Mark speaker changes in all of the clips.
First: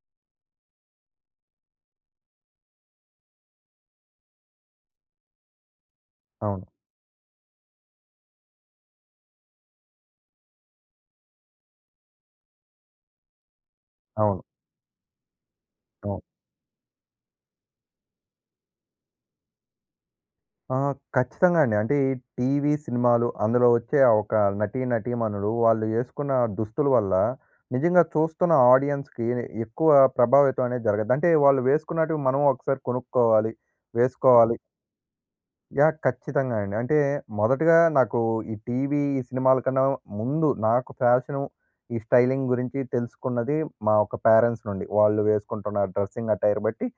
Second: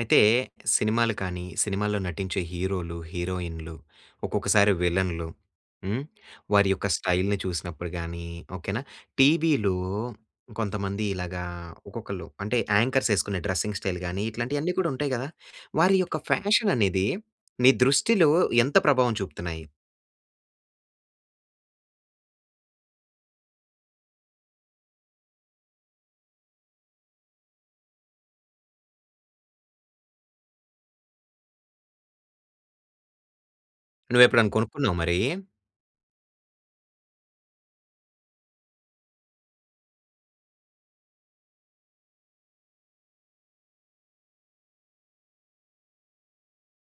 Speaker 1: అయితే సినిమాలు కానీ సినిమాల్లో నటించే హీరోలు, హీరోయిన్‌లు, ఒక్కొక్కసారి విలన్‌లు. హ్మ్,
Speaker 2: అవును.
Speaker 1: వారి యొక్క స్టైల్‌ని చూసినప్పుడు గాని, ఓకే నా! టీవీలో కొంతమంది ఇలాగా ఒక్కొక్కళ్ళు అంటే యాంకర్స్ యేసుకునే డ్రెసింగ్ స్టైల్ గాని,
Speaker 2: అవును.
Speaker 1: ఇట్లాంటియన్నీ కూడా ఉంటాయి గదా! వారి యొక్క
Speaker 2: అవును.
Speaker 1: ఫ్యాషన్ అనేది. నీ దృష్టిలో, ఎంత ప్రభావం చూపుతున్నాయి?
Speaker 2: ఆహా! ఖచ్చితంగా అండి. అంటే ఈ టీవీ, సినిమాలు అందులో వచ్చే ఆ ఒక నటి, నటీమణులు వాళ్ళు యేసుకున్న దుస్తుల వల్ల, నిజంగా చూస్తున్న ఆడియన్స్‌కి ఎక్కువ ప్రభావితం అనేది జరగద్ది. అంటే వాళ్ళు వేసుకున్నటివి మనము ఒకసారి కొనుక్కోవాలి.
Speaker 1: నువ్వు ఎప్పుడైనా
Speaker 2: వేసుకోవాలి.
Speaker 1: కొనుక్కున్నావా మరీ?
Speaker 2: యాహ్! ఖచ్చితంగా అండి. అంటే మొదటగా నాకు ఈ టీవీ, ఈ సినిమాల కన్నా ముందు నాకు ఫ్యాషను, ఈ స్టైలింగ్ గురించి తెలుసుకున్నది. మా యొక్క పేరెంట్స్ నుండి. వాళ్ళు వేసుకుంటున్న డ్రెసింగ్ అట్టైర్ బట్టి.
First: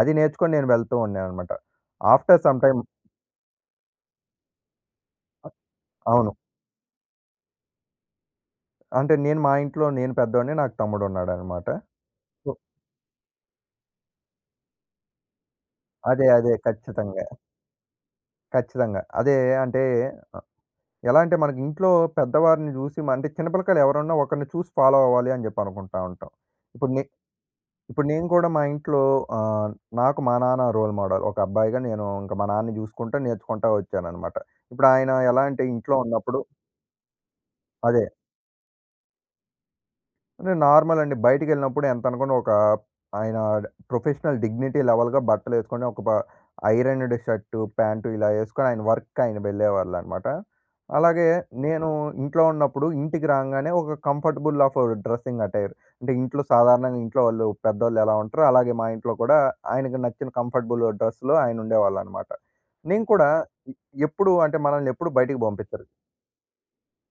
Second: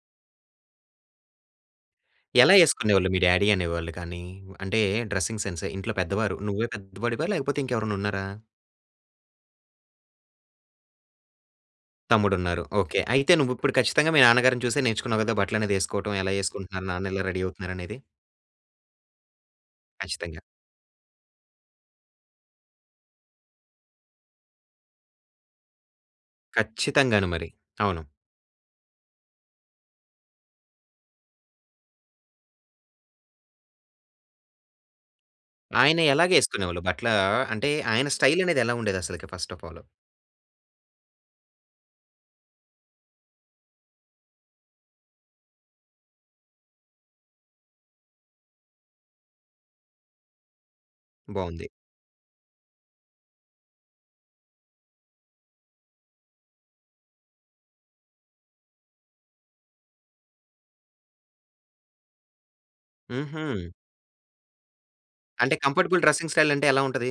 Speaker 2: అది నేర్చుకొని నేను వెళ్తూ ఉండే అనమాట. ఆఫ్టర్
Speaker 1: ఎలా
Speaker 2: సమ్‌టైమ్
Speaker 1: యేసుకునేవాళ్ళు మీ డ్యాడీ అనేవాళ్ళు కానీ? అంటే డ్రెస్సింగ్
Speaker 2: అ
Speaker 1: సెన్స్ ఇంట్లో
Speaker 2: అవును.
Speaker 1: పెద్దవారు నువ్వే పెద్దవాడివా? లేకపోతే ఇంకెవరైనా ఉన్నారా?
Speaker 2: అంటే నేను మా ఇంట్లో నేను పెద్దోడిని, నాకు తమ్ముడు ఉన్నాడనమాట.
Speaker 1: తమ్ముడు
Speaker 2: సో
Speaker 1: ఉన్నారు. ఓకే. అయితే నువ్వు ఇప్పుడు ఖచ్చితంగా మీ నాన్నగారిని చూసే నేర్చుకున్నావు కదా! బట్టలనేది యేసుకోవటం.
Speaker 2: అదే,
Speaker 1: ఎలా
Speaker 2: అదే.
Speaker 1: యేసుకుంటున్నారు? నాన్న ఎలా
Speaker 2: ఖచ్చితంగా.
Speaker 1: రెడీ అవుతున్నారు అనేది.
Speaker 2: ఖచ్చితంగా. అదే అంటే,
Speaker 1: ఖచ్చితంగా.
Speaker 2: అ ఎలా అంటే మనకింట్లో పెద్దవారిని జూసి, మండి చిన్నపిల్లకాయలు ఎవరన్నా ఒకరిని చూసి ఫాలో అవ్వాలి అని జెప్పి అనుకుంటా ఉంటాం. ఇప్పుడు నె
Speaker 1: ఖచ్చితంగాను మరి. అవును.
Speaker 2: ఇప్పుడు నేను కూడా మా ఇంట్లో అహ్, నాకు మా నాన్న రోల్ మోడల్. ఒక అబ్బాయిగా నేను ఇంక మా నాన్నని జూసుకుంటా నేర్చుకుంటా వచ్చాననమాట. ఇప్పుడు ఆయన ఎలా అంటే ఇంట్లో
Speaker 1: ఆయన ఎలాగే
Speaker 2: ఉన్నప్పుడు
Speaker 1: ఏసుకునేవాళ్ళు బట్ల అంటే
Speaker 2: అదే.
Speaker 1: ఆయన స్టైల్ అనేది ఎలా ఉండేది అసలుకి ఫస్ట్ ఆఫ్ అల్?
Speaker 2: అంటే నార్మల్ అండి. బయటికెళ్ళినప్పుడు ఎంతనుకున్న ఒక ఆయన ప్రొఫెషనల్ డిగ్నిటీ లెవెల్‌‌గా బట్టలేసుకొని, ఒక బ ఐరన్డ్ షర్టు, ప్యాంటు ఇలా ఏసుకొని ఆయన వర్క్‌కి ఆయన వెళ్ళేవాళ్ళనమాట. అలాగే
Speaker 1: బాగుంది.
Speaker 2: నేను ఇంట్లో ఉన్నప్పుడు, ఇంటికి రాంగానే ఒక కంఫర్టబుల్ ఆఫ్ డ్రెస్సింగ్ అటైర్. అంటే ఇంట్లో సాధారణంగా ఇంట్లో వాళ్ళు పెద్దోళ్ళు ఎలా ఉంటారో అలాగే మా ఇంట్లో కూడా ఆయనకి నచ్చిన కంఫర్టబుల్ డ్రెస్‌లో ఆయన ఉండేవాళ్ళనమాట. నేను కూడా
Speaker 1: హుహు.
Speaker 2: ఎప్పుడూ అంటే మనల్ని ఎప్పుడు బయటికి
Speaker 1: అంటే
Speaker 2: పంపించరు.
Speaker 1: కంఫర్టబుల్ డ్రెస్సింగ్ స్టైల్ అంటే ఎలా ఉంటది?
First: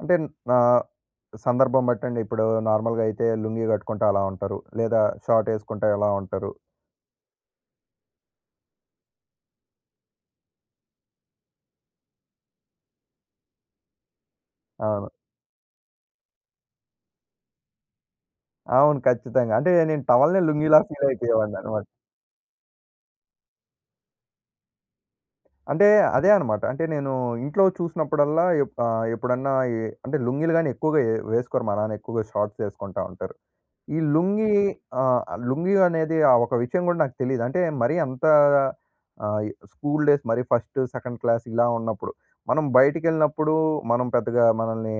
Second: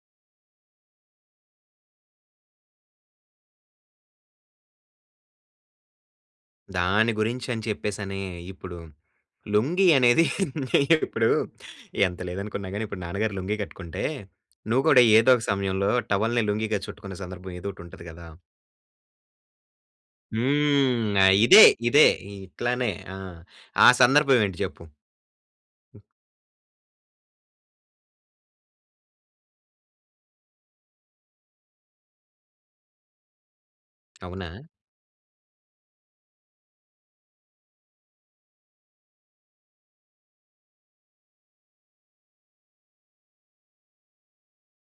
Speaker 2: అంటే నా సందర్భం బట్టండి. ఇప్పుడు నార్మల్‌గా అయితే లుంగీ కట్టుకుంటా అలా ఉంటారు, లేదా షార్ట్ ఏసుకుంటా ఇలా ఉంటారు.
Speaker 1: దాని గురించి అని చెప్పేసని, ఇప్పుడు లుంగీ అనేది ఇప్పుడు ఎంత లేదనుకున్నా గాని, ఇప్పుడు నాన్నగారు లుంగీ కట్టుకుంటే, నువ్వు కూడా
Speaker 2: అవును.
Speaker 1: ఏదో ఒక సమయంలో టవల్‌ని లుంగీగా చుట్టుకున్న సందర్భం ఏదో ఒకటి ఉంటది గదా!
Speaker 2: అవును ఖచ్చితంగా. అంటే నేను టవల్‌నే లుంగిలా, ఫీల్
Speaker 1: హ్మ్. ఇదే,
Speaker 2: అయిపోయేవాడినన్నమాట.
Speaker 1: ఇదే ఇట్లనే. ఆ! ఆ సందర్భం ఏంటి చెప్పు?
Speaker 2: అంటే అదే అన్నమాట. అంటే నేను ఇంట్లో చూసినప్పుడల్లా, ఎప్పు ఆహ్, ఎప్పుడన్నా అంటే లుంగీలు గాని ఎక్కువగా వేసుకోరు మా నాన్న. ఎక్కువగా షార్ట్స్ వేసుకుంటా ఉంటారు. ఈ
Speaker 1: అవునా?
Speaker 2: లుంగీ, ఆహ్, లుంగీ అనేది ఆ ఒక విషయం కూడా నాకు తెలీదు. అంటే మరీ అంత ఆహ్, స్కూల్ డేస్ మరి ఫస్ట్, సెకండ్ క్లాస్ ఇలా ఉన్నప్పుడు. మనం బయటికి వెళ్ళినప్పుడు, మనం పెద్దగా మనల్ని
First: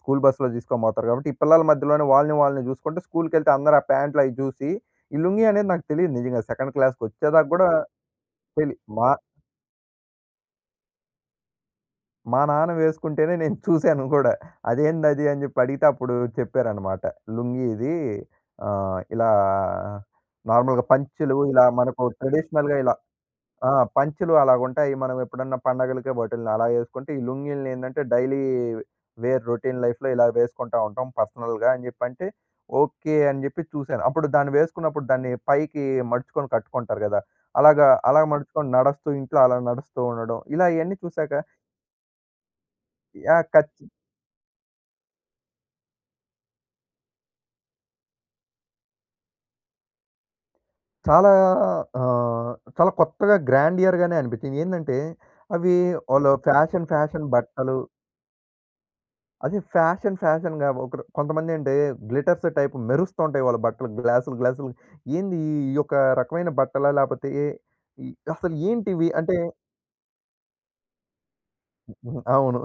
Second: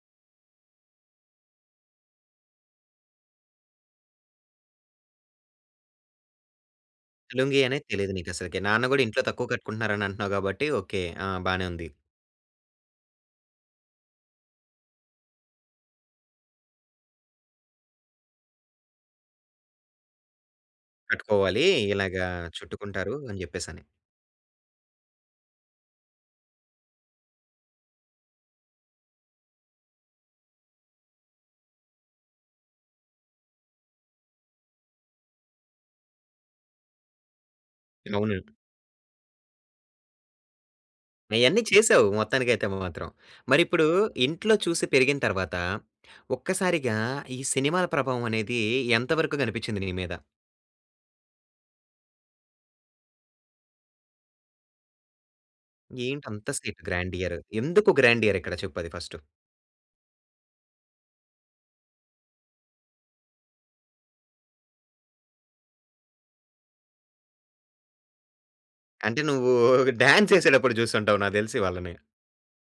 Speaker 2: స్కూల్ బస్సులో తీసుకొని పోతారు కాబట్టి, ఈ పిల్లల మధ్యలోనే వాళ్ళని వాళ్ళని చూసుకుంటే స్కూల్‌కి వెళ్తే అందరూ ఆ ప్యాంట్లు అవి చూసి, ఈ లుంగీ అనేది నాకు తెలీదు నిజంగా. సెకండ్ క్లాస్‌కి వచ్చేదాకా
Speaker 1: లుంగి
Speaker 2: కూడా
Speaker 1: అనేది తెలీదు నీకసలకి.
Speaker 2: తెలీ
Speaker 1: నాన్న కూడా
Speaker 2: మా
Speaker 1: ఇంట్లో తక్కువ కట్టుకుంటున్నారని అంటున్నావు కాబట్టి, ఓకే. ఆ! బానే ఉంది.
Speaker 2: మా నాన్న వేసుకుంటేనే నేను చూసాను గూడా, అదేందది అని చెప్పి అడిగితే, అప్పుడు చెప్పారన్నమాట. "లుంగీ ఇది, ఆహ్, ఇలా నార్మల్‌గా పంచెలు
Speaker 1: కట్టుకోవాలి.
Speaker 2: ఇలా, మనకు
Speaker 1: ఇలాగా,
Speaker 2: ట్రెడిషనల్‌గా ఇలా,
Speaker 1: చుట్టుకుంటారు అని
Speaker 2: ఆ!
Speaker 1: చెప్పేసని.
Speaker 2: పంచెలు అలాగా ఉంటాయి. మనం ఎప్పుడన్నా పండగలకి బట్టల్ని అలా వేసుకుంటే, ఈ లుంగీల్ని ఏందంటే డైలీ వేర్ రొటీన్ లైఫ్‌లో ఇలా వేసుకుంటా ఉంటాం పర్సనల్‌గా" అని చెప్పంటే, ఓకే అని చెప్పి చూసాను. అప్పుడు దాన్ని వేసుకున్నప్పుడు దాన్ని పైకి మడుచుకొని కట్టుకుంటారు కదా! అలాగా, అలా
Speaker 1: అవునండి.
Speaker 2: మడుచుకొని నడుస్తూ ఇంట్లో అలా నడుస్తూ ఉండడం. ఇలా ఇయన్నీ చూశాక
Speaker 1: ఇయన్నీ చేసావు, మొత్తానికైతే మాత్రం.
Speaker 2: యాహ్! ఖచ్
Speaker 1: మరిప్పుడు, ఇంట్లో చూసి పెరిగిన తర్వాత, ఒక్కసారిగా ఈ సినిమాల ప్రభావం అనేది ఎంతవరకు కనిపించింది నీ మీద?
Speaker 2: చాలా అహ్, చాలా కొత్తగా గ్రాండియర్‌గానే అనిపించింది. ఏందంటే అవి
Speaker 1: ఏంటి
Speaker 2: వాళ్ళు
Speaker 1: అంత స్క్రిప్
Speaker 2: ఫ్యాషన్ ఫ్యాషన్
Speaker 1: గ్రాండియర్
Speaker 2: బట్టలు
Speaker 1: ఎందుకు గ్రాండియర్? ఇక్కడ చెప్పుది ఫస్ట్?
Speaker 2: అది ఫ్యాషన్ ఫ్యాషన్‌గా ఒకడు కొంతమంది అంటే గ్లిట్టర్స్ టైప్ మెరుస్తూ ఉంటాయి వాళ్ళ బట్టలు గ్లాస్‌లు గ్లాసులు, ఏంది ఈ యొక్క రకమైన బట్టలా? లేకపోతే ఏ ఏ అసలు ఏంటివి?
Speaker 1: అంటే
Speaker 2: అంటే
Speaker 1: నువ్వు డాన్స్ ఏసేటప్పుడు చూస్తుంటావు నాకు తెలిసి వాళ్ళని.
Speaker 2: హ్మ్. అవును.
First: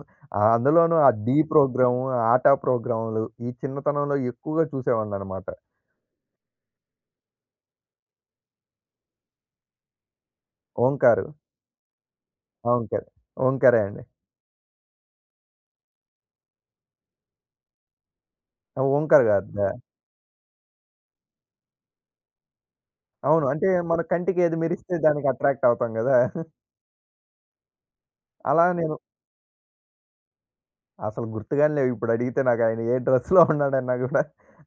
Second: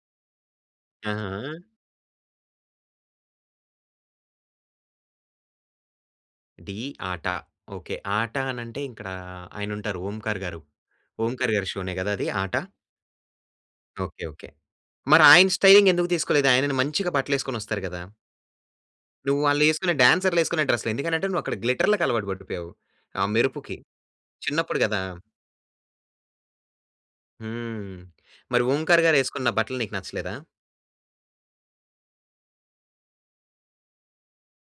Speaker 2: అందులోనూ ఆ 'డీ'
Speaker 1: ఆహా!
Speaker 2: ప్రోగ్రామ్, ఆట ప్రోగ్రామ్‌లు ఈ చిన్నతనంలో ఎక్కువగా చూసేవాళ్ళన్నమాట.
Speaker 1: 'డీ, ఆట' ఓకే. ఆటన అంటే, ఇక్కడ ఆయన అంటారు ఓంకార్ గారు.
Speaker 2: ఓంకార్.
Speaker 1: ఓంకార్‌గారి షోనే కదా! అది ఆట?
Speaker 2: ఓంకర్, ఓంకా‌రే అండి.
Speaker 1: ఓకే. ఓకే. మరి ఆయన స్టైలింగ్ ఎందుకు తీసుకోలేదు? ఆయనని మంచిగా బట్టలు వేసుకొని వస్తారు కదా!
Speaker 2: ఆ! ఓంకార్
Speaker 1: నువ్వు వాళ్ళు
Speaker 2: గారిదా?
Speaker 1: ఏసుకునే డాన్సర్‌లు ఏసుకునే డ్రెస్‌లు ఎందుకంటే నువ్వు అక్కడ గ్లిట్టర్‌లకి అలవాటు పడిపోయావు ఆ
Speaker 2: అవును. అంటే
Speaker 1: మెరుపుకి.
Speaker 2: మన కంటికి ఏది
Speaker 1: చిన్నప్పుడు
Speaker 2: మెరిస్తే
Speaker 1: కదా!
Speaker 2: దానికి అట్రాక్టవుతాం కదా!
Speaker 1: హ్మ్. మరి
Speaker 2: అలా నేను
Speaker 1: ఓంకార్‌గారు ఏసుకున్న బట్టలు నీకు నచ్చలేదా?
Speaker 2: అసలు గుర్తుగా‌నే లేవు ఇప్పుడు అడిగితే ఆయన ఏ డ్రెస్‌లో ఉన్నాడన్నా కూడా.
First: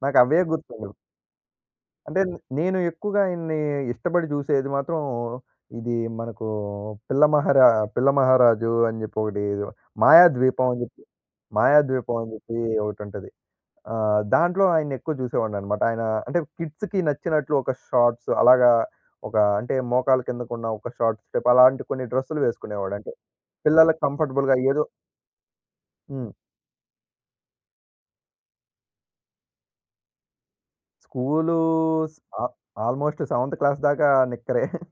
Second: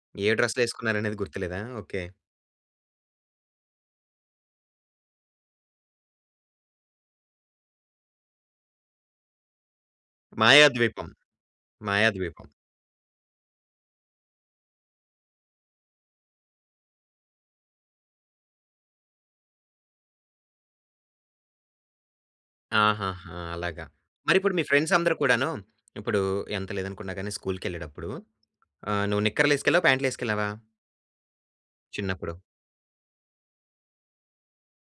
Speaker 2: నాకు
Speaker 1: ఏ
Speaker 2: అవే
Speaker 1: డ్రెస్‌లో
Speaker 2: గుర్తుండవు.
Speaker 1: వేసుకున్నారనేది గుర్తులేదా? ఓకే.
Speaker 2: అంటే నేను ఎక్కువగా ఇయన్ని ఇష్టపడి చూసేది మాత్రం ఇది మనకు పిల్లమహారా పిల్ల మహారాజు అని చెప్పి ఒకటి 'మాయాద్వీపం' అని చెప్పి
Speaker 1: 'మాయాద్వీపం,
Speaker 2: 'మాయాద్వీపం' అని
Speaker 1: మాయాద్వీపం'.
Speaker 2: చెప్పి ఒకటి ఉంటది. ఆ! దాంట్లో ఆయన్ని ఎక్కువ చూసేవాడిని అనమాట. ఆయన అంటే కిడ్స్‌కి నచ్చినట్లు ఒక షార్ట్స్ అలాగా ఒక అంటే మోకాళ్ళ కిందకు ఉన్న ఒక షార్ట్స్ టైప్ అలాంటి కొన్ని డ్రెస్సులు వేసుకునేవాడు. అంటే
Speaker 1: ఆహా‌హా! అలాగా
Speaker 2: పిల్లలకి
Speaker 1: మరి ఇప్పుడు
Speaker 2: కంఫర్టబుల్‌గా
Speaker 1: మీ
Speaker 2: ఏదో
Speaker 1: ఫ్రెండ్స్ అందరూ కూడాను ఇప్పుడు
Speaker 2: హ్మ్.
Speaker 1: ఎంత లేదనుకున్నా గాని స్కూల్‌కి ఏళ్ళేటప్పుడు ఆహ్, నువ్వు నిక్కర్లు వేసుకెళ్ళావా, పాంట్‌లు వేసుకెళ్ళావా?
Speaker 2: స్కూలూస్
Speaker 1: చిన్నప్పుడు.
Speaker 2: ఆ ఆల్మోస్ట్ సెవెన్త్ క్లాస్ దాకా నిక్కరే.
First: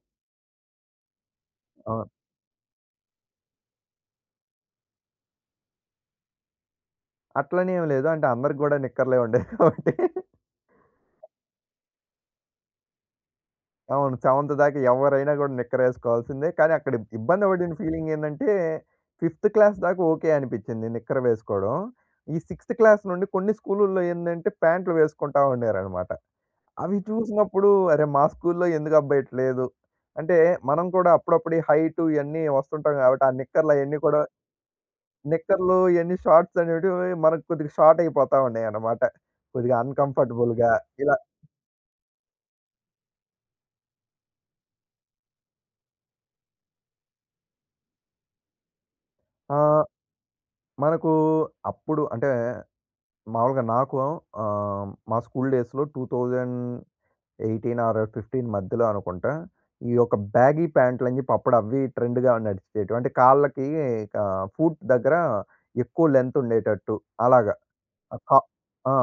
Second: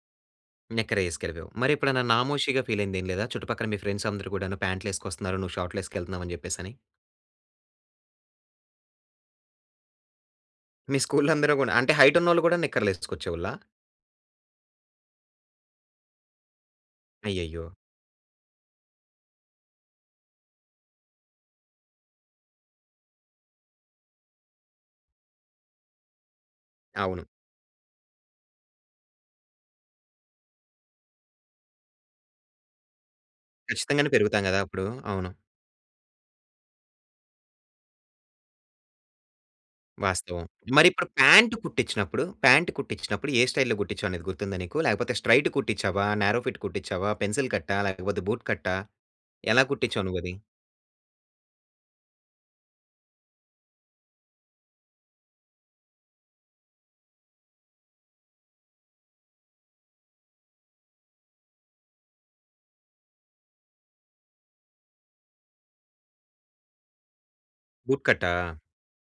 Speaker 1: నిక్కరే ఏసుకెళ్ళిపోయావు. మరి ఎప్పుడైనా
Speaker 2: ఆ!
Speaker 1: నామోషీగా ఫీల్ అయింది ఏమి లేదా? చుట్టుపక్కల మీ ఫ్రెండ్స్ అందరూ కూడాను ప్యాంట్‌లు ఏసుకొస్తున్నారు, నువ్వు షార్ట్‌లు ఏసుకెళ్తున్నావు అని చెప్పేసి అని?
Speaker 2: అట్లని ఏమి లేదు. అంటే అందరికి కూడా నిక్కర్లే ఉండేవి కాబట్టి.
Speaker 1: మీ స్కూల్‌లో అందరూ కూడా అంటే హైట్ ఉన్నోళ్ళు కూడా నిక్కర్లు ఏసుకొచ్చేవోళ్ళా?
Speaker 2: అవును సెవెంత్ దాక ఎవ్వరైనా గూడా నిక్కర్ ఏసుకోవాల్సిందే. కానీ అక్కడ ఇబ్ ఇబ్బంది
Speaker 1: అయ్యయ్యో!
Speaker 2: బడిన ఫీలింగ్ ఏందంటే ఫిఫ్త్ క్లాస్ దాకా ఓకే అనిపించింది నిక్కర్ వేసుకోవడం. ఈ సిక్స్‌త్ క్లాస్ నుండి కొన్ని స్కూలుల్లో ఏందంటే, ప్యాంట్లు వేసుకుంటా ఉండేరనమాట. అవి
Speaker 1: అవును.
Speaker 2: చూసినప్పుడు అరే మా స్కూల్లో ఎందుకబ్బా ఇట్ట లేదు. అంటే మనం కూడా అప్పుడప్పుడు ఈ హైట్ ఇయన్నీ వస్తుంటాం కాబట్టి ఆ నిక్కర్లు అయన్నీ
Speaker 1: ఖచ్చితంగానే
Speaker 2: కూడా,
Speaker 1: పెరుగుతాం గదా అప్పుడు. అవును.
Speaker 2: నిక్కర్లు ఇయన్నీ షార్ట్స్ అనేటివి మనకు కొద్దిగా షార్ట్ అయిపోతా ఉన్నయనమాట. కొద్దిగా
Speaker 1: వాస్తవం.
Speaker 2: అన్‌కంఫర్టబుల్‌గా
Speaker 1: మరి ఇప్పుడు
Speaker 2: ఇలా.
Speaker 1: ప్యాంట్ కుట్టించినప్పుడు, ప్యాంట్ కుట్టించినప్పుడు ఏ స్టైల్‌లో కుట్టించావు అనేది గుర్తుందా నీకు? లేకపోతే స్ట్రెయిట్ కుట్టించావ, నారో ఫిట్ కుట్టించావ, పెన్సిల్ కట్టా లేకపోతే బూట్ కట్టా, ఎలా
Speaker 2: ఆహ్,
Speaker 1: కుట్టించావు నువ్వది?
Speaker 2: మనకు అప్పుడు అంటే మామూలుగా నాకు ఆహ్, మా స్కూల్ డేస్‌లో 2018 ఆర్ 15 మధ్యలో అనుకుంటా ఈ యొక్క బ్యాగీ ప్యాంట్లు అని చెప్పి అప్పుడు అవ్వి ట్రెండ్‌గా నడిచేటివి. అంటే కాళ్ళకి ఆహ్, ఫూట్ దగ్గర ఎక్కువ లెంగ్త్ ఉండేటట్టు అలాగ.
Speaker 1: బూట్
Speaker 2: అ
Speaker 1: కట్టా?
Speaker 2: కా ఆ!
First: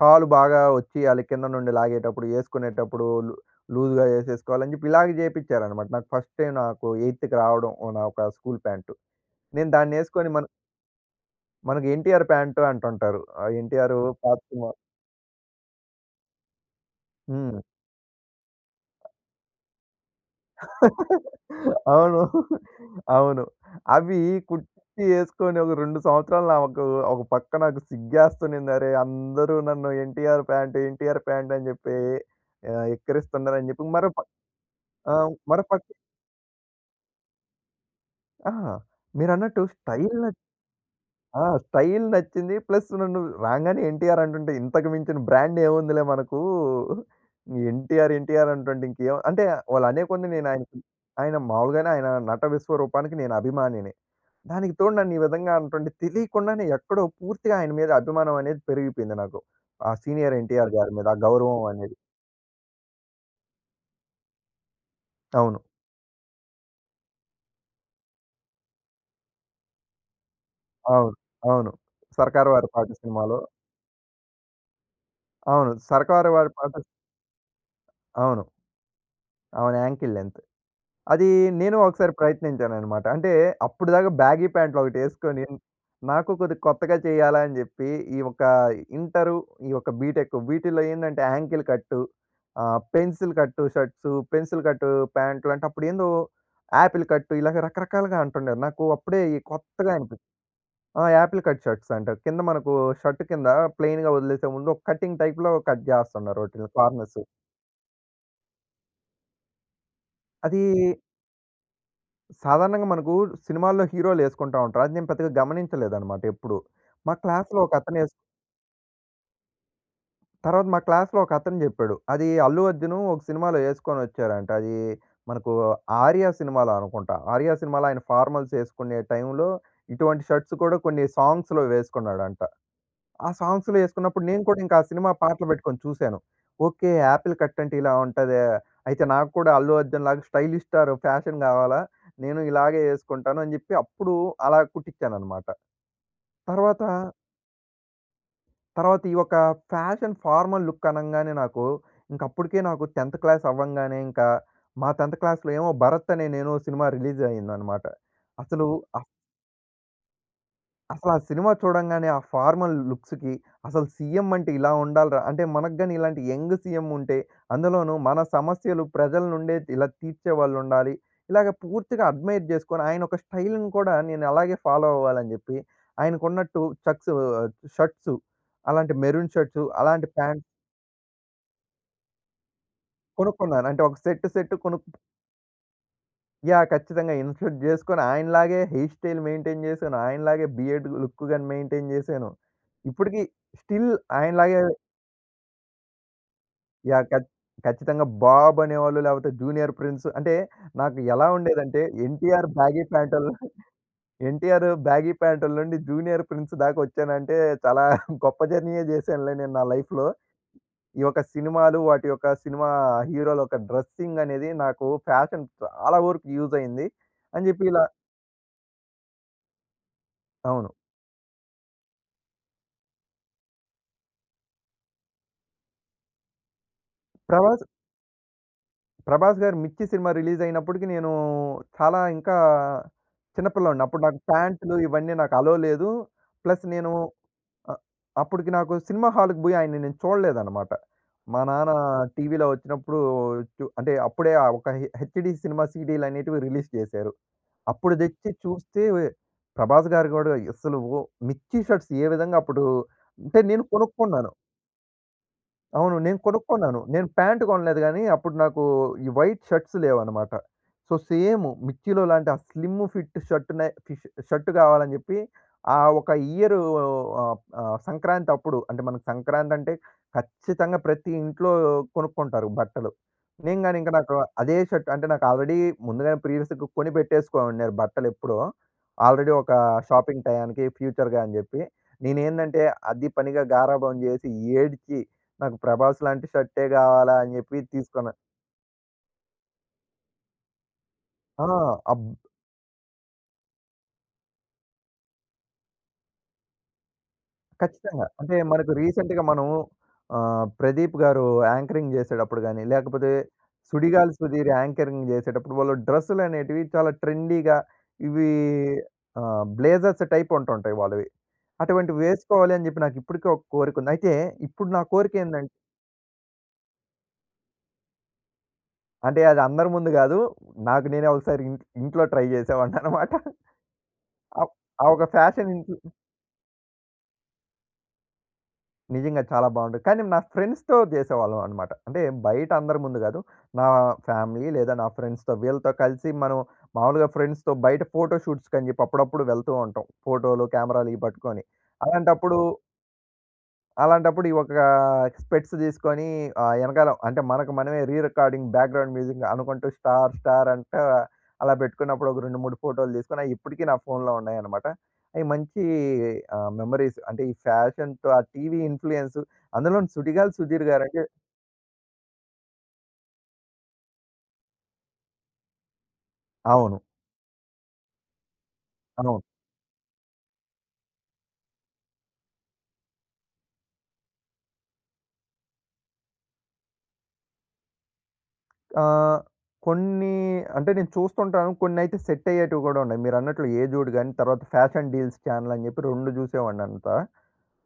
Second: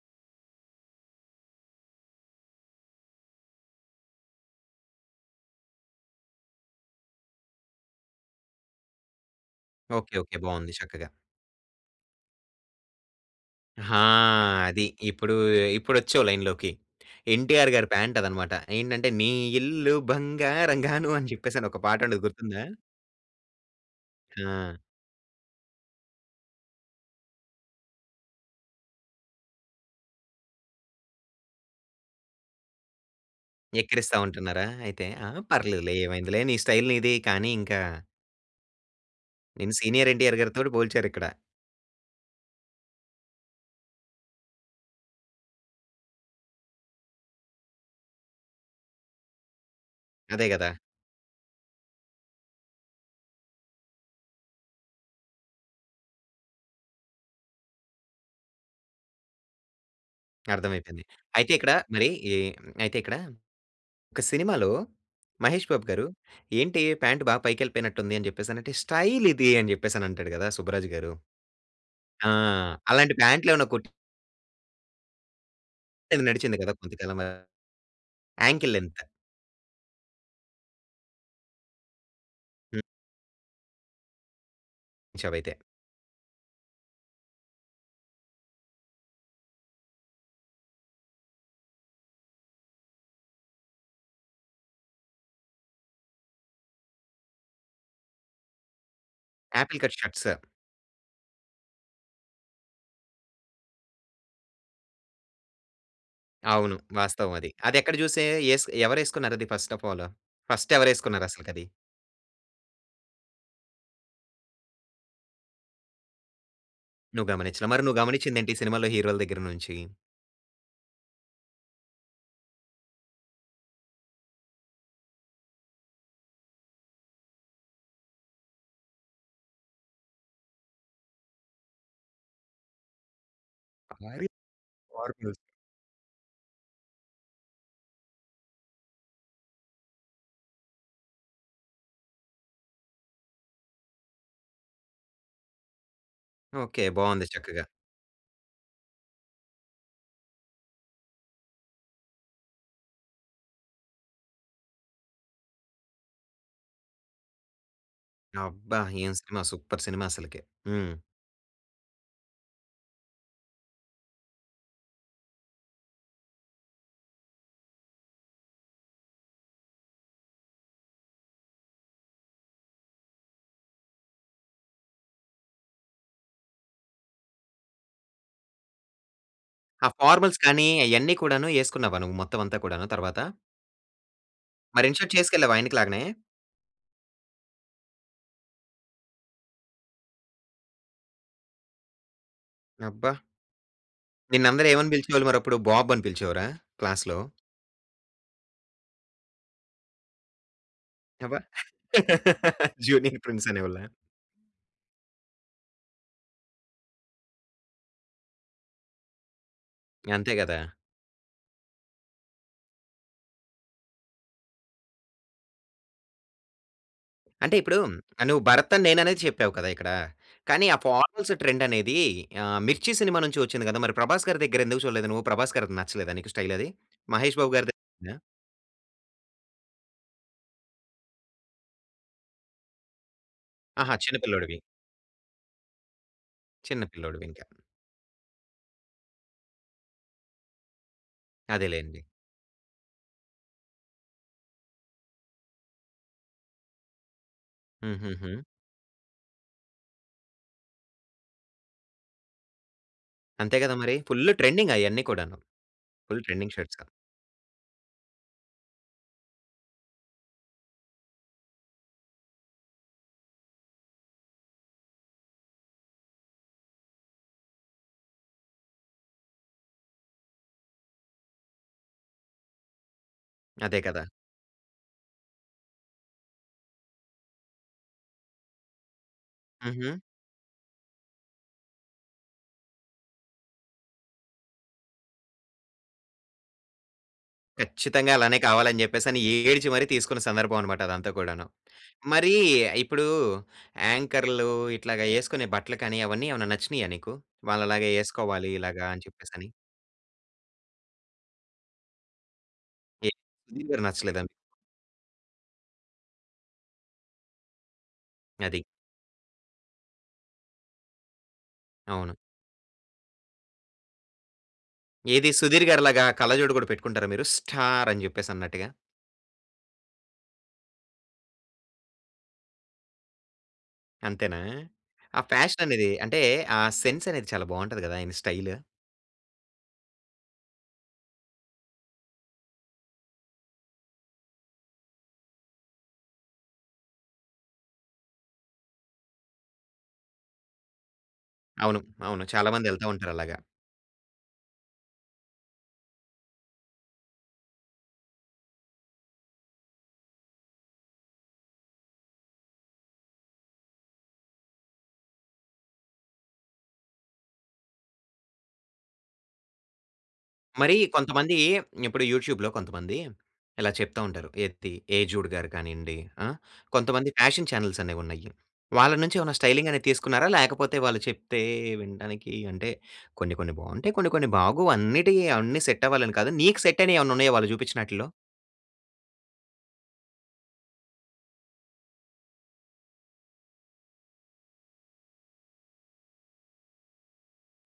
Speaker 2: కాలు బాగా వచ్చియ్యాలి కింద నుండి లాగేటప్పుడు ఏసుకునేటప్పుడు లు లూజ్‌గా ఏసేసుకోవాలని జెప్పి, ఇలాగే చేపిచ్చారనమాట నాకు ఫస్ట్ టైమ్ నాకు ఎయిత్‌కి రావడం ఒ నా ఒక స్కూల్ ప్యాంటు. నేను దాన్ని
Speaker 1: ఓకే,
Speaker 2: వేసుకొని
Speaker 1: ఓకే.
Speaker 2: మన
Speaker 1: బావుంది చక్కగా.
Speaker 2: మనకి ఎన్టీఆర్ ప్యాంటు అంటుంటారు. ఆహ్, ఎన్టీఆరు
Speaker 1: ఆ!
Speaker 2: పాత సినిమా
Speaker 1: అది ఇప్పుడు ఇప్పుడొచ్చావు లైన్‌లోకి.
Speaker 2: హ్మ్.
Speaker 1: ఎన్టీఆర్ గారి ప్యాంటు అదనమాట. ఏంటంటే, నీ ఇల్లు బంగారంగాను అని జెప్పేసని ఒక పాట
Speaker 2: అవును.
Speaker 1: ఉంటది గుర్తుందా?
Speaker 2: అవును. అవి
Speaker 1: ఆ!
Speaker 2: కుర్చీ యేసుకొని ఒక 2 సంవత్సరాలు, నావకు ఒక పక్క నాకు సిగ్గేస్తనుంది. అరే! అందరూ నన్ను ఎన్‌టి‌ఆర్‌ ప్యాంటు, ఎన్‌టి‌ఆర్‌ ప్యాంటు అని జెప్పి ఆహ్, ఎక్కరిస్తున్నారు. అని జెప్పి మరో
Speaker 1: ఎకిరిస్తా
Speaker 2: ప
Speaker 1: ఉంటున్నారా అయితే. ఆ!
Speaker 2: ఆహ్, మరో పక్క
Speaker 1: పర్లేదులే ఏమైందిలే నీ స్టైల్ నీది. కానీ ఇంకా.
Speaker 2: అహ! మీరన్నట్టు
Speaker 1: నిన్ను సీనియర్
Speaker 2: స్టైల్
Speaker 1: ఎన్‌టి‌ఆర్‌
Speaker 2: నచ్
Speaker 1: గారి తోటి పోల్చారిక్కడ.
Speaker 2: ఆ! స్టైల్ నచ్చింది. ప్లస్ నన్ను రాంగానే ఎన్టీఆర్ అంటుంటే, ఇంతకు మించిన బ్రాండ్ ఏముందిలే మనకు ఎన్‌టి‌ఆర్‌, ఎన్‌టి‌ఆర్‌ అంటుంటే ఇంకేం అంటే వాళ్ళు అనే కొంది
Speaker 1: అదే గదా!
Speaker 2: నేనాయనకి ఆయన మావూలుగానే ఆయన నట విశ్వరూపానికి నేను అభిమానిని. దానికి తోడు నన్ను ఈ విధంగా అంటుంటే, తెలియకుండానే ఎక్కడో పూర్తిగా ఆయన మీద అభిమానం అనేది పెరిగిపేయింది నాకు. ఆహ్, సీనియర్ ఎన్‌టి‌ఆర్‌ గారి
Speaker 1: అర్థమైపోయింది.
Speaker 2: మీద ఆ
Speaker 1: అయితే
Speaker 2: గౌరవం
Speaker 1: ఇక్కడ
Speaker 2: అనేది.
Speaker 1: మరి ఈ అయితే, ఇక్కడ ఒక సినిమాలో
Speaker 2: అవును.
Speaker 1: మహేష్ బాబు గారు, "ఏంటి ప్యాంటు బా పైకెళ్ళిపోయినట్టుంది" అని జెప్పేసనంటే "స్టైలిది" అని జెప్పేసని అంటాడు గదా! సుబ్బరాజు గారు.
Speaker 2: అవును. అవును.
Speaker 1: ఆ!
Speaker 2: 'సర్కార్ వారి పాట'
Speaker 1: అలాంటి
Speaker 2: సినిమాలో
Speaker 1: ప్యాంటులు ఏమైనా కొట్టి
Speaker 2: అవును.
Speaker 1: లేదు.
Speaker 2: సర్కారు వారి
Speaker 1: నడిచింది కదా
Speaker 2: పాట
Speaker 1: కొద్ది కాలంగా.
Speaker 2: అవును.
Speaker 1: Ankle length.
Speaker 2: అవును. Ankle length. అదీ, నేను ఒకసారి
Speaker 1: హ్మ్.
Speaker 2: ప్రయత్నించాననమాట. అంటే అప్పటిదాకా బ్యాగీ ప్యాంట్ల్‌లొకటి
Speaker 1: యేశావు
Speaker 2: వేసుకొని,
Speaker 1: అయితే.
Speaker 2: నాకు కొద్దిగా కొత్తగా చేయాల అని జెప్పి, ఈ యొక్క ఇంటరు, ఈ యొక్క బీటెకు. వీటిలో ఏందంటే, యాంకిల్ కట్టు. ఆహ్, పెన్సిల్ కట్టు షర్ట్స్, పెన్సిల్ కట్టు ప్యాంట్‌లు, అంటే అప్పుడు ఏందో యాపిల్ కట్టు. ఇలాగ రకరకాలుగా అంటుండే. నాకు అప్పుడే ఈ
Speaker 1: ఆపిల్
Speaker 2: కొత్తగా
Speaker 1: కట్
Speaker 2: అనిపించింది.
Speaker 1: షర్ట్స్.
Speaker 2: ఆ! ఆపిల్ కట్ షర్ట్స్ అంటారు. కింద మనకు షర్ట్ కింద ప్లెయిన్‌గా వదిలేసే ముందు ఒక కటింగ్ టైప్‌లో కట్ జేస్తున్నారు ఒకటి
Speaker 1: అవును.
Speaker 2: కార్నర్స్.
Speaker 1: వాస్తవం అది. అది ఎక్కడ జూసే ఏసు ఎవరు ఏసుకున్నారు అది ఫస్ట్ ఆఫ్ ఆల్?
Speaker 2: అదీ
Speaker 1: ఫస్ట్ ఎవరు యేసుకున్నారు అసలకి అది?
Speaker 2: సాధారణంగా మనకు, సినిమాల్లో హీరోలు యేసుకుంటా ఉంటారు. అది నేను పెద్దగా గమనించలేదనమాట, ఎప్పుడు. మా
Speaker 1: నువ్వు
Speaker 2: క్లాస్‌లో
Speaker 1: గమనించలే.
Speaker 2: ఒక
Speaker 1: మరి నువ్వు
Speaker 2: అతను ఏస్
Speaker 1: గమనించిందేంటి ఈ సినిమాలో హీరోల దగ్గర నుంచి?
Speaker 2: తర్వాత మా క్లాస్‌లో ఒక అతను జెప్పాడు. అది అల్లు అర్జున్ ఒక సినిమాలో యేసుకొని వచ్చారంట. అదీ మనకూ, 'ఆర్య' సినిమాలో అనుకుంటా. 'ఆర్య' సినిమాలో ఆయన ఫార్మల్స్ యేసుకునే టైమ్‌లో, ఇటువంటి షర్ట్స్ కూడా కొన్ని సాంగ్స్‌లో వేసుకున్నాడంట. ఆ సాంగ్స్‌లో యేసుకున్నప్పుడు,
Speaker 1: అయి
Speaker 2: నేను కూడా ఇంకా ఆ సినిమా
Speaker 1: వాడి [unintelligible]
Speaker 2: పాటలు పెట్టుకొని చూసాను. ఓకే, ఆపిల్ కట్ అంటే ఇలా ఉంటదా! అయితే నాకు కూడా అల్లు అర్జున్‌లాగా స్టైలిష్ స్టార్ ఫ్యాషన్ కావాలా. నేను ఇలాగే యేసుకుంటాను అని జెప్పి, అప్పుడూ అలా కుట్టించాను అనమాట.
Speaker 1: ఓకే.
Speaker 2: తర్వాత
Speaker 1: బాగుంది చక్కగా.
Speaker 2: తర్వాత ఈ యొక్క ఫ్యాషన్ ఫార్మల్‌ లుక్ అనంగానే, నాకు ఇంక అప్పడుకే నాకు 10థ్ క్లాస్ అవ్వంగానే ఇంకా, మా 10థ్ క్లాస్‌లో ఏమో 'భరత్ అనే నేను' సినిమా రిలీజ్ అయిందన్నమాట. అసలు
Speaker 1: అబ్బా!
Speaker 2: ఆ
Speaker 1: ఏం సినిమా సూపర్ సినిమా అసలకె. హ్మ్.
Speaker 2: అసలు ఆ సినిమా చూడంగానే, ఆ ఫార్మల్ లుక్స్‌కి అసలు సీఎం అంటే ఇలా ఉండాల‌రా! అంటే మనకు గాని, ఇలాంటి యంగ్ సీఎం ఉంటే, అందులోనూ మన సమస్యలు ప్రజల నుండే ఇలా తీర్చేవాళ్ళుండాలి. ఇలాగ పూర్తిగా అడ్‌మైర్ చేసుకొని, ఆయన ఒక స్టైల్‌ని కూడా నేను అలాగే ఫాలో అవ్వాలని జెప్పి ఆయనకున్నట్టు ఛాక్షు ఆహ్, షర్ట్సూ అలాంటి మెరూన్ షర్ట్స్,
Speaker 1: ఆ
Speaker 2: అలాంటి
Speaker 1: ఫార్మల్స్
Speaker 2: ప్యాంట్
Speaker 1: కానీ, అయన్నీ కూడాను యేసుకున్నావా నువ్వు మొత్తం అంతా కూడాను తర్వాత?
Speaker 2: కొనుక్కున్నాను. అంటే ఒక సెట్టు సెట్ కొనుక్
Speaker 1: మరి ఇన్‌షర్ట్ చేసుకెళ్ళావా ఆయనకి లాగానే?
Speaker 2: యాహ్! ఖచ్చితంగా ఇన్‌షర్ట్ జేసుకొని, ఆయనలాగే హెయిర్ స్టైల్ మెయిన్‌టైన్ జేశాను. ఆయనలాగే బియర్డ్ లుక్ గాని మెయిన్‌టైన్ జేశాను.
Speaker 1: అబ్బా!
Speaker 2: ఇప్పటికి స్టిల్
Speaker 1: నిన్ను
Speaker 2: ఆయనలాగే
Speaker 1: అందరు ఏమని పిలిచేవాళ్ళు మరి అప్పుడు? బాబ్ అని పిలిచేవారా
Speaker 2: యాహ్!
Speaker 1: క్లాస్‌లో?
Speaker 2: ఖచ్చ ఖచ్చితంగా బాబ్ అనేవాళ్ళు లేపోతే జూనియర్ ప్రిన్స్ అంటే, నాకు ఎలా
Speaker 1: అబ్బా!
Speaker 2: ఉండేదంటే 'ఎన్టీఆర్' బ్యాగీ
Speaker 1: జూనియర్
Speaker 2: ప్యాంటల్
Speaker 1: ప్రిన్స్ అనే వాళ్ళా?
Speaker 2: ఎన్టీఆర్ బ్యాగీ ప్యాంట్‌ల నుండి జూనియర్ ప్రిన్స్ దాకా వచ్చానంటే చాలా గొప్ప జర్నీయే చేశానులే నేను నా లైఫ్‌లో.
Speaker 1: అంతే కదా!
Speaker 2: ఈ యొక్క సినిమాలు వాటి యొక్క సినిమా హీరోల యొక్క డ్రెస్సింగ్ అనేది నాకు ఫ్యాషన్ చాలా వరకు యూస్ అయ్యింది అని
Speaker 1: అంటే
Speaker 2: చెప్పి
Speaker 1: ఇప్పుడు
Speaker 2: ఇలా
Speaker 1: నువ్వు భరత్ అని నేననే చెప్పావు కదా ఇక్కడ. కానీ
Speaker 2: అవును.
Speaker 1: ఆ ఫార్మల్స్ ట్రెండ్ అనేది ఆహ్, 'మిర్చి' సినిమా నుంచి వచ్చింది కదా! మరి ప్రభాస్ గారి దగ్గర ఎందుకు చూడలేదు నువ్వు? 'ప్రభాస్' గారిది నచ్చలేదా నీకు స్టైల్ అది? మహేష్ బాబు
Speaker 2: ప్రభాస్
Speaker 1: గారిదే నచ్చిందా?
Speaker 2: ప్రభాస్ గారు 'మిర్చి' సినిమా రిలీజ్ అయినప్పటికి నేను చాలా ఇంకా చిన్న పిల్లోడిని.
Speaker 1: ఆహా!
Speaker 2: అప్పుడు
Speaker 1: చిన్న
Speaker 2: నాకు
Speaker 1: పిల్లోడివి.
Speaker 2: పాంట్లు ఇవన్నీ నాకు అలో లేదు, ప్లస్
Speaker 1: చిన్న
Speaker 2: నేను
Speaker 1: పిల్లోడివి ఇంక.
Speaker 2: ఆహ్, అప్పటికి నాకు సినిమా హాల్‌కి పోయి ఆయన్ని నేను చూడలేదన్నమాట. మా నాన్న
Speaker 1: అదేలెండి.
Speaker 2: టీవీ‌లో వచ్చినప్పుడు చు అంటే అప్పుడే ఆ ఒక హె హెచ్‌డీ సినిమా సీడీలు అనేటివి రిలీజ్ చేశారు. అప్పుడు తెచ్చి
Speaker 1: హుహుహు.
Speaker 2: చూస్తే వె ప్రభాస్‌గారు కూడా అసలు ఓహ్! 'మిర్చి' షర్ట్స్ ఏ విధంగా అప్పుడు అంటే
Speaker 1: అంతే
Speaker 2: నేను
Speaker 1: కదా! మరి.
Speaker 2: కొనుక్కున్నాను.
Speaker 1: ఫుల్ ట్రెండింగ్ అయన్నీ కూడాను.
Speaker 2: అవును నేను
Speaker 1: ఫుల్ ట్రెండింగ్ షర్ట్స్
Speaker 2: కొనుక్కున్నాను.
Speaker 1: క
Speaker 2: నేను ప్యాంట్ కొనలేదు కానీ అప్పుడు నాకు ఈ వైట్ షర్ట్స్ లేవన్నమాట. సో, సేము 'మిర్చిలో' లాంటి ఆ స్లిమ్ ఫిట్ షర్ట్‌నే ష్ షర్ట్‌ కావాలని చెప్పి ఆ ఒక ఇయరు ఆహ్, ఆహ్, సంక్రాంతి అప్పుడు అంటే మన సంక్రాంతి అంటే ఖచ్చితంగా! ప్రతి ఇంట్లో కొనుక్కుంటారు బట్టలు. నేను కాని
Speaker 1: అదే
Speaker 2: ఇంక,
Speaker 1: కదా!
Speaker 2: నాకు అదే షర్ట్ అంటే నాకు ఆల్రెడీ ముందుగానే ప్రీవియస్‌గా కొనిపెట్టేసుకోమన్నారు బట్టలెప్పుడో. ఆల్రెడీ ఒక
Speaker 1: హుహు.
Speaker 2: షాపింగ్ టయానికి ఫ్యూచర్‌గా అని చెప్పి. నేనేందంటే అది పనిగా గారాబం చేసి ఏడ్చి, "నాకు ప్రభాస్ లాంటి షర్టే కావాలా" అని చెప్పి తీసుకున్నా.
Speaker 1: ఖచ్చితంగా అలానే కావాలి అని చెప్పేసి, అని ఏడ్చి మరి తీసుకున్న సందర్భం అనమాట అదంతా కూడాను.
Speaker 2: ఆ! అబ్
Speaker 1: మరి ఇప్పుడు యాంకర్‌లు ఇట్లాగా ఏసుకునే బట్టలు కానీ అవన్నీ ఏమైనా నచ్చినాయా నీకు? వాళ్ళలాగ
Speaker 2: ఖచ్చితంగా. అంటే
Speaker 1: ఏసుకోవాలి
Speaker 2: మనకు
Speaker 1: ఇలాగా అని
Speaker 2: రీసెంట్‌గా
Speaker 1: చెప్పేసి అని.
Speaker 2: మనము ఆహ్, ప్రదీప్‌గారు యాంకరింగ్ చేసేటప్పుడు గాని లేకపోతే,
Speaker 1: ఎ సుధీర్‌గారు
Speaker 2: సుడిగాలి
Speaker 1: నచ్చలేద?
Speaker 2: సుధీర్ యాంకరింగ్ చేసేటప్పుడు వాళ్ళు డ్రెస్సులు అనేటివి చాలా ట్రెండీ‌గా ఇవి
Speaker 1: అది.
Speaker 2: ఆహ్, బ్లేజర్స్ టైప్ ఉంటుంటాయ్ వాళ్ళవి. అటువంటివి
Speaker 1: అవును.
Speaker 2: వేసుకోవాలి అని చెప్పి నాకు ఇప్పటికే ఒక కోరిక ఉంది. అయితే ఇప్పుడు నా కోరిక
Speaker 1: ఏది
Speaker 2: ఏందంటే
Speaker 1: సుధీర్‌గారి లాగా కళ్ళజోడు కూడా పెట్టుకుంటారా మీరు? స్టార్ అని చెప్పేసి అన్నట్టుగా.
Speaker 2: అంటే అది అందరి ముందు గాదు, నాకు నేనే ఒకసారి ఇంట్ ఇంట్లో ట్రై చేసేవాడినన్నమాట.
Speaker 1: అంతేనా?
Speaker 2: అప్ ఆ ఒక
Speaker 1: ఆ
Speaker 2: ఫ్యాషన్
Speaker 1: ఫ్యాషన్ అనేది అంటే ఆ సెన్స్ అనేది చాలా బాగుంటది గదా! ఆయన స్టైల్.
Speaker 2: నిజంగా చాలా బావుంటది. కానీ నా ఫ్రెండ్స్‌తో చేసేవాళ్ళమన్నమాట. అంటే బయట అందరి ముందు గాదు. నా ఫ్యామిలీ లేదా నా ఫ్రెండ్స్‌తో వీళ్ళతో కలిసి మనం మాములుగా ఫ్రెండ్స్‌తో బయట ఫోటో షూట్స్‌కని చెప్పి అప్పుడప్పుడు వెళ్తూ ఉంటాం. ఫోటో‌లు కెమెరా‌లు ఇవి పట్టుకొని.
Speaker 1: అవును. అవును.
Speaker 2: అలాంటప్పుడు
Speaker 1: చాలా మంది వెళ్త ఉంటారు అలాగా.
Speaker 2: అలాంటప్పుడు ఈ ఒక స్పెక్ట్స్ తీసుకొని ఆహ్, ఎనకాల అంటే మనకు మనమే re recording background music అనుకుంటూ స్టార్ స్టార్ అంట అలా పెట్టుకున్నప్పుడు, ఒక 2, 3 ఫోటోలు తీసుకొని, అయి ఇప్పటికీ నా ఫోన్‌లో ఉన్నాయన్నమాట. అయి మంచి ఆహ్, మెమరీస్. అంటే ఈ ఫ్యాషన్స్ ఆ టీవీ ఇన్‌ఫ్లుయెన్స్ అందులోని 'సుడిగాలి సుధీర్'
Speaker 1: మరి
Speaker 2: గారయితే
Speaker 1: కొంతమంది ఇప్పుడు యూట్యూబ్‌లో కొంతమంది ఇలా చెప్తూ ఉంటారు. 'ఎత్తి', 'ఏజుడు గారు' కానీయండి. ఆ!
Speaker 2: అవును.
Speaker 1: కొంతమంది ఫ్యాషన్ ఛానెల్స్ అనేవి ఉన్నాయి. వాళ్ళ నుంచి
Speaker 2: అవును.
Speaker 1: ఏమైనా స్టైలింగ్ అనేది తీసుకున్నారా? లేకపోతే వాళ్ళు చెప్తే వినటానికి అంటే కొన్ని, కొన్ని బాగుంటాయి. కొన్ని, కొన్ని బాగోవ్. అన్నిటికీ అన్ని సెట్ అవ్వాలని కాదు. నీకు సెట్ అయినయి ఏమన్నా ఉన్నాయా వాళ్ళు చూపించినాట్లో?
Speaker 2: ఆహ్, కొన్ని అంటే నేను చూస్తుంటాను. కొన్నైతే సెట్ అయ్యేటివి కూడా ఉన్నాయి. మీరన్నట్లు 'ఏజుడు' గాని, తర్వాత ఫ్యాషన్ డీల్స్ ఛానెల్ అని చెప్పి రెండు చూసేవాడినంతా.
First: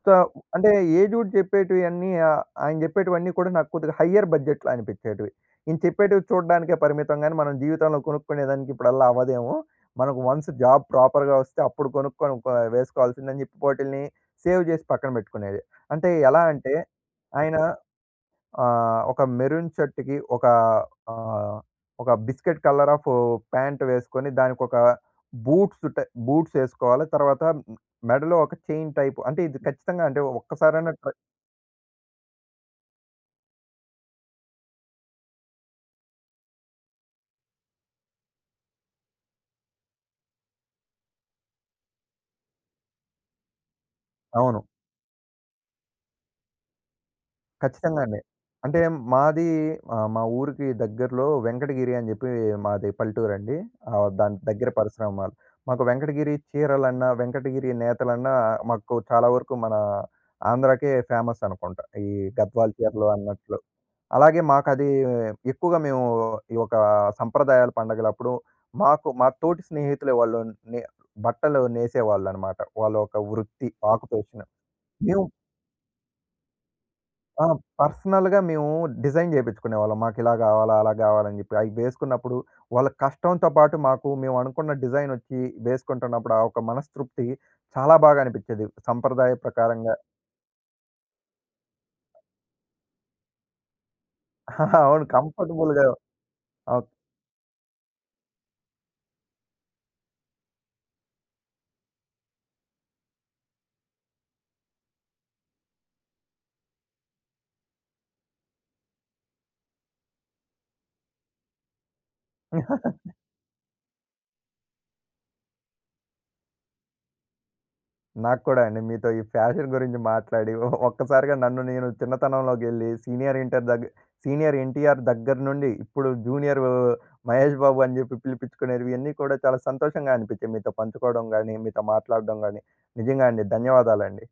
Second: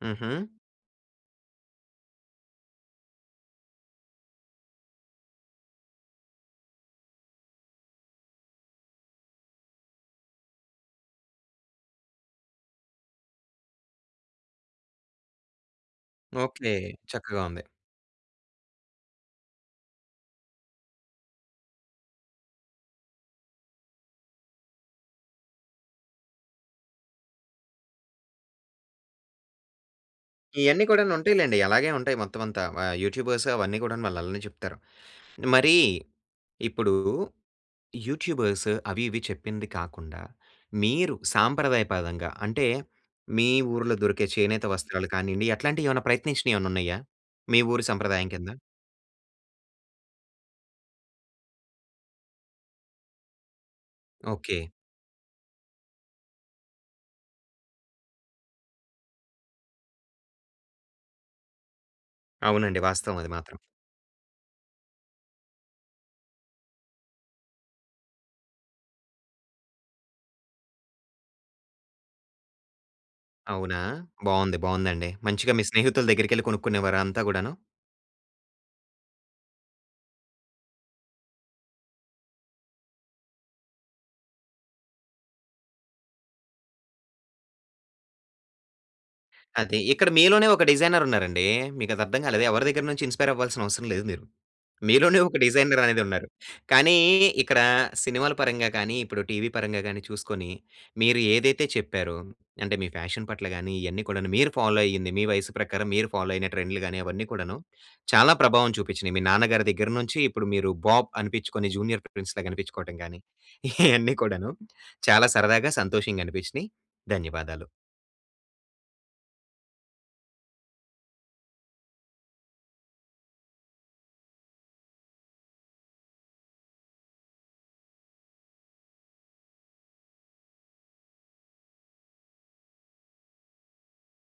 Speaker 2: సో,
Speaker 1: ఉహూ.
Speaker 2: అంటే ఎజూడ్ చెప్పేటివన్నీ ఆహ్, ఆయన చెప్పేటివన్నీ కూడా నాకు కొద్దిగా హయర్ బడ్జెట్‌లో అనిపించేటివి. ఈయన చెప్పేటివి చూడడానికే పరిమితం కాని మనం జీవితంలో కొనుక్కునే దానికి ఇప్పుడల్లా అవ్వదేమో! మనకు వన్స్ జాబ్ ప్రాపర్‌గా వస్తే, అప్పుడు కొనుక్కొని ప వేసుకోవాల్సిందని చెప్పి, వాటిల్ని సేవ్ చేసి పక్కన పెట్టుకునేది. అంటే ఎలా
Speaker 1: ఓకే.
Speaker 2: అంటే
Speaker 1: చక్కగా
Speaker 2: ఆయన
Speaker 1: ఉంది.
Speaker 2: ఆహ్, ఒక మెరూన్ షర్ట్‌కి ఒక ఆహ్, ఒక బిస్కెట్ కలర్ ఆఫ్ ప్యాంట్ వేసుకొని దానికొక బూట్స్ టై బూట్స్ వేసుకోవాలి. తర్వాత మెడలో ఒక చైన్ టైప్ అంటే ఇది ఖచ్చితంగా అంటే
Speaker 1: ఇయన్నీ
Speaker 2: ఒక్కసారైనా
Speaker 1: కూడాను
Speaker 2: ట్రై
Speaker 1: ఉంటాయి లెండి. అలాగే ఉంటాయి మొత్తమంతా. వ యూట్యూబర్స్ అవన్నీ కూడాను వాళ్ళు అలానే చెప్తారు. మరి ఇప్పుడు యూట్యూబర్స్ అవి ఇవి చెప్పింది కాకుండా, మీరు సాంప్రదాయపదంగా అంటే మీ ఊర్లో దొరికే
Speaker 2: అవును.
Speaker 1: చేనేత వస్త్రాలు కానీయండి, అట్లాంటివి ఏమైనా ప్రయత్నించినవి ఏమన్నా ఉన్నాయా? మీ ఊరి
Speaker 2: ఖచ్చితంగా అండి.
Speaker 1: సంప్రదాయం కింద.
Speaker 2: అంటే మాది ఆహ్, మా ఊరికి దగ్గరలో వెంకటగిరి అని చెప్పి మాది పల్లెటూరండి. ఆహ్, దాని
Speaker 1: ఓకే.
Speaker 2: దగ్గర పరిశ్రమాల్. మాకు వెంకటగిరి చీరలన్నా, వెంకటగిరి నేతలన్నా, మాకు చాలా వరకు మన ఆంధ్రాకే ఫేమస్ అనుకుంట. ఈ గద్వాల్
Speaker 1: అవునండి.
Speaker 2: చీరలు
Speaker 1: వాస్తవం అది
Speaker 2: అన్నట్లు.
Speaker 1: మాత్రం.
Speaker 2: అలాగే మాకది ఎక్కువగా మేము ఈ ఒక సంప్రదాయాల పండుగల అప్పుడు మాకు మా తోటి స్నేహితులే వాళ్ళు నె బట్టలు నేసేవాళ్ళనమాట. వాళ్ళ ఒక వృత్తి
Speaker 1: అవునా.
Speaker 2: ఆక్యుపేషన్.
Speaker 1: బావుంది. బావుందండి.
Speaker 2: మేము
Speaker 1: మంచిగా మీ స్నేహితుల దగ్గరికెళ్ళి కొనుక్కునేవార అంతా
Speaker 2: ఆ!
Speaker 1: గూడాను?
Speaker 2: పర్సనల్‌గా మేము డిజైన్ చేపించుకునేవాళ్ళం. మాకు ఇలా గావాలి. అలా గావాలని చెప్పి. అవి వేసుకున్నప్పుడు వాళ్ళ కష్టంతో పాటు, మాకు మేము అనుకున్న డిజైన్ ఒచ్చి వేసుకుంటున్నప్పుడు ఆ ఒక మనస్తృప్తి చాలా బాగా అనిపించేది. సంప్రదాయ
Speaker 1: అది
Speaker 2: ప్రకారంగా
Speaker 1: ఇక్కడ మీలోనే ఒక డిజైర్ ఉన్నారండి. మీకది అర్థం కాలేదు. ఎవరి దగ్గర నుంచి ఇన్‌స్పైర్ అవ్వాల్సిన అవసరం లేదు మీరు.
Speaker 2: అవును.
Speaker 1: మీలోనే ఒక డిజైర్
Speaker 2: కంఫర్టబుల్‌గా
Speaker 1: అనేది ఉన్నారు.
Speaker 2: ఓక్
Speaker 1: కానీ ఇక్కడ సినిమాల పరంగా కానీ, ఇప్పుడు టీవీ పరంగా గాని చూసుకొని, మీరు ఏదైతే చెప్పారో అంటే, మీ ఫ్యాషన్ పట్ల గాని ఇవన్నీ కూడా మీరు ఫాలో అయ్యింది. మీ వయసు ప్రకారం మీరు ఫాలో అయిన ట్రెండ్‌లు గాని అవన్నీ కూడాను చాలా ప్రభావం చూపించినయి. మీ నాన్నగారి దగ్గర నుంచి ఇప్పుడు మీరు బాబ్ అనిపించుకొని 'జూనియర్ ప్రిన్స్' లాగా కనిపించుకోవడం గాని. ఇయన్నీ కూడాను చాలా సరదాగా, సంతోషంగా అనిపించినయి. ధన్యవాదాలు.
Speaker 2: నాక్కూడా అండి. మీతో ఈ ఫ్యాషన్ గురించి మాట్లాడి ఒ ఒక్కసారిగా నన్ను నేను చిన్నతనంలోకెళ్ళి సీనియర్ ఇంటర్ దగ్గ సీనియర్ 'ఎన్టీఆర్' దగ్గర నుండి ఇప్పుడు 'జూనియర్ మహేష్ బాబు' అని చెప్పి పిలిపించుకునేవి ఇవన్నీ కూడా చాలా సంతోషంగా అనిపించాయి. మీతో పంచుకోవడం గాని, మీతో మాట్లాడడం గాని నిజంగా అండి. ధన్యవాదాలండి.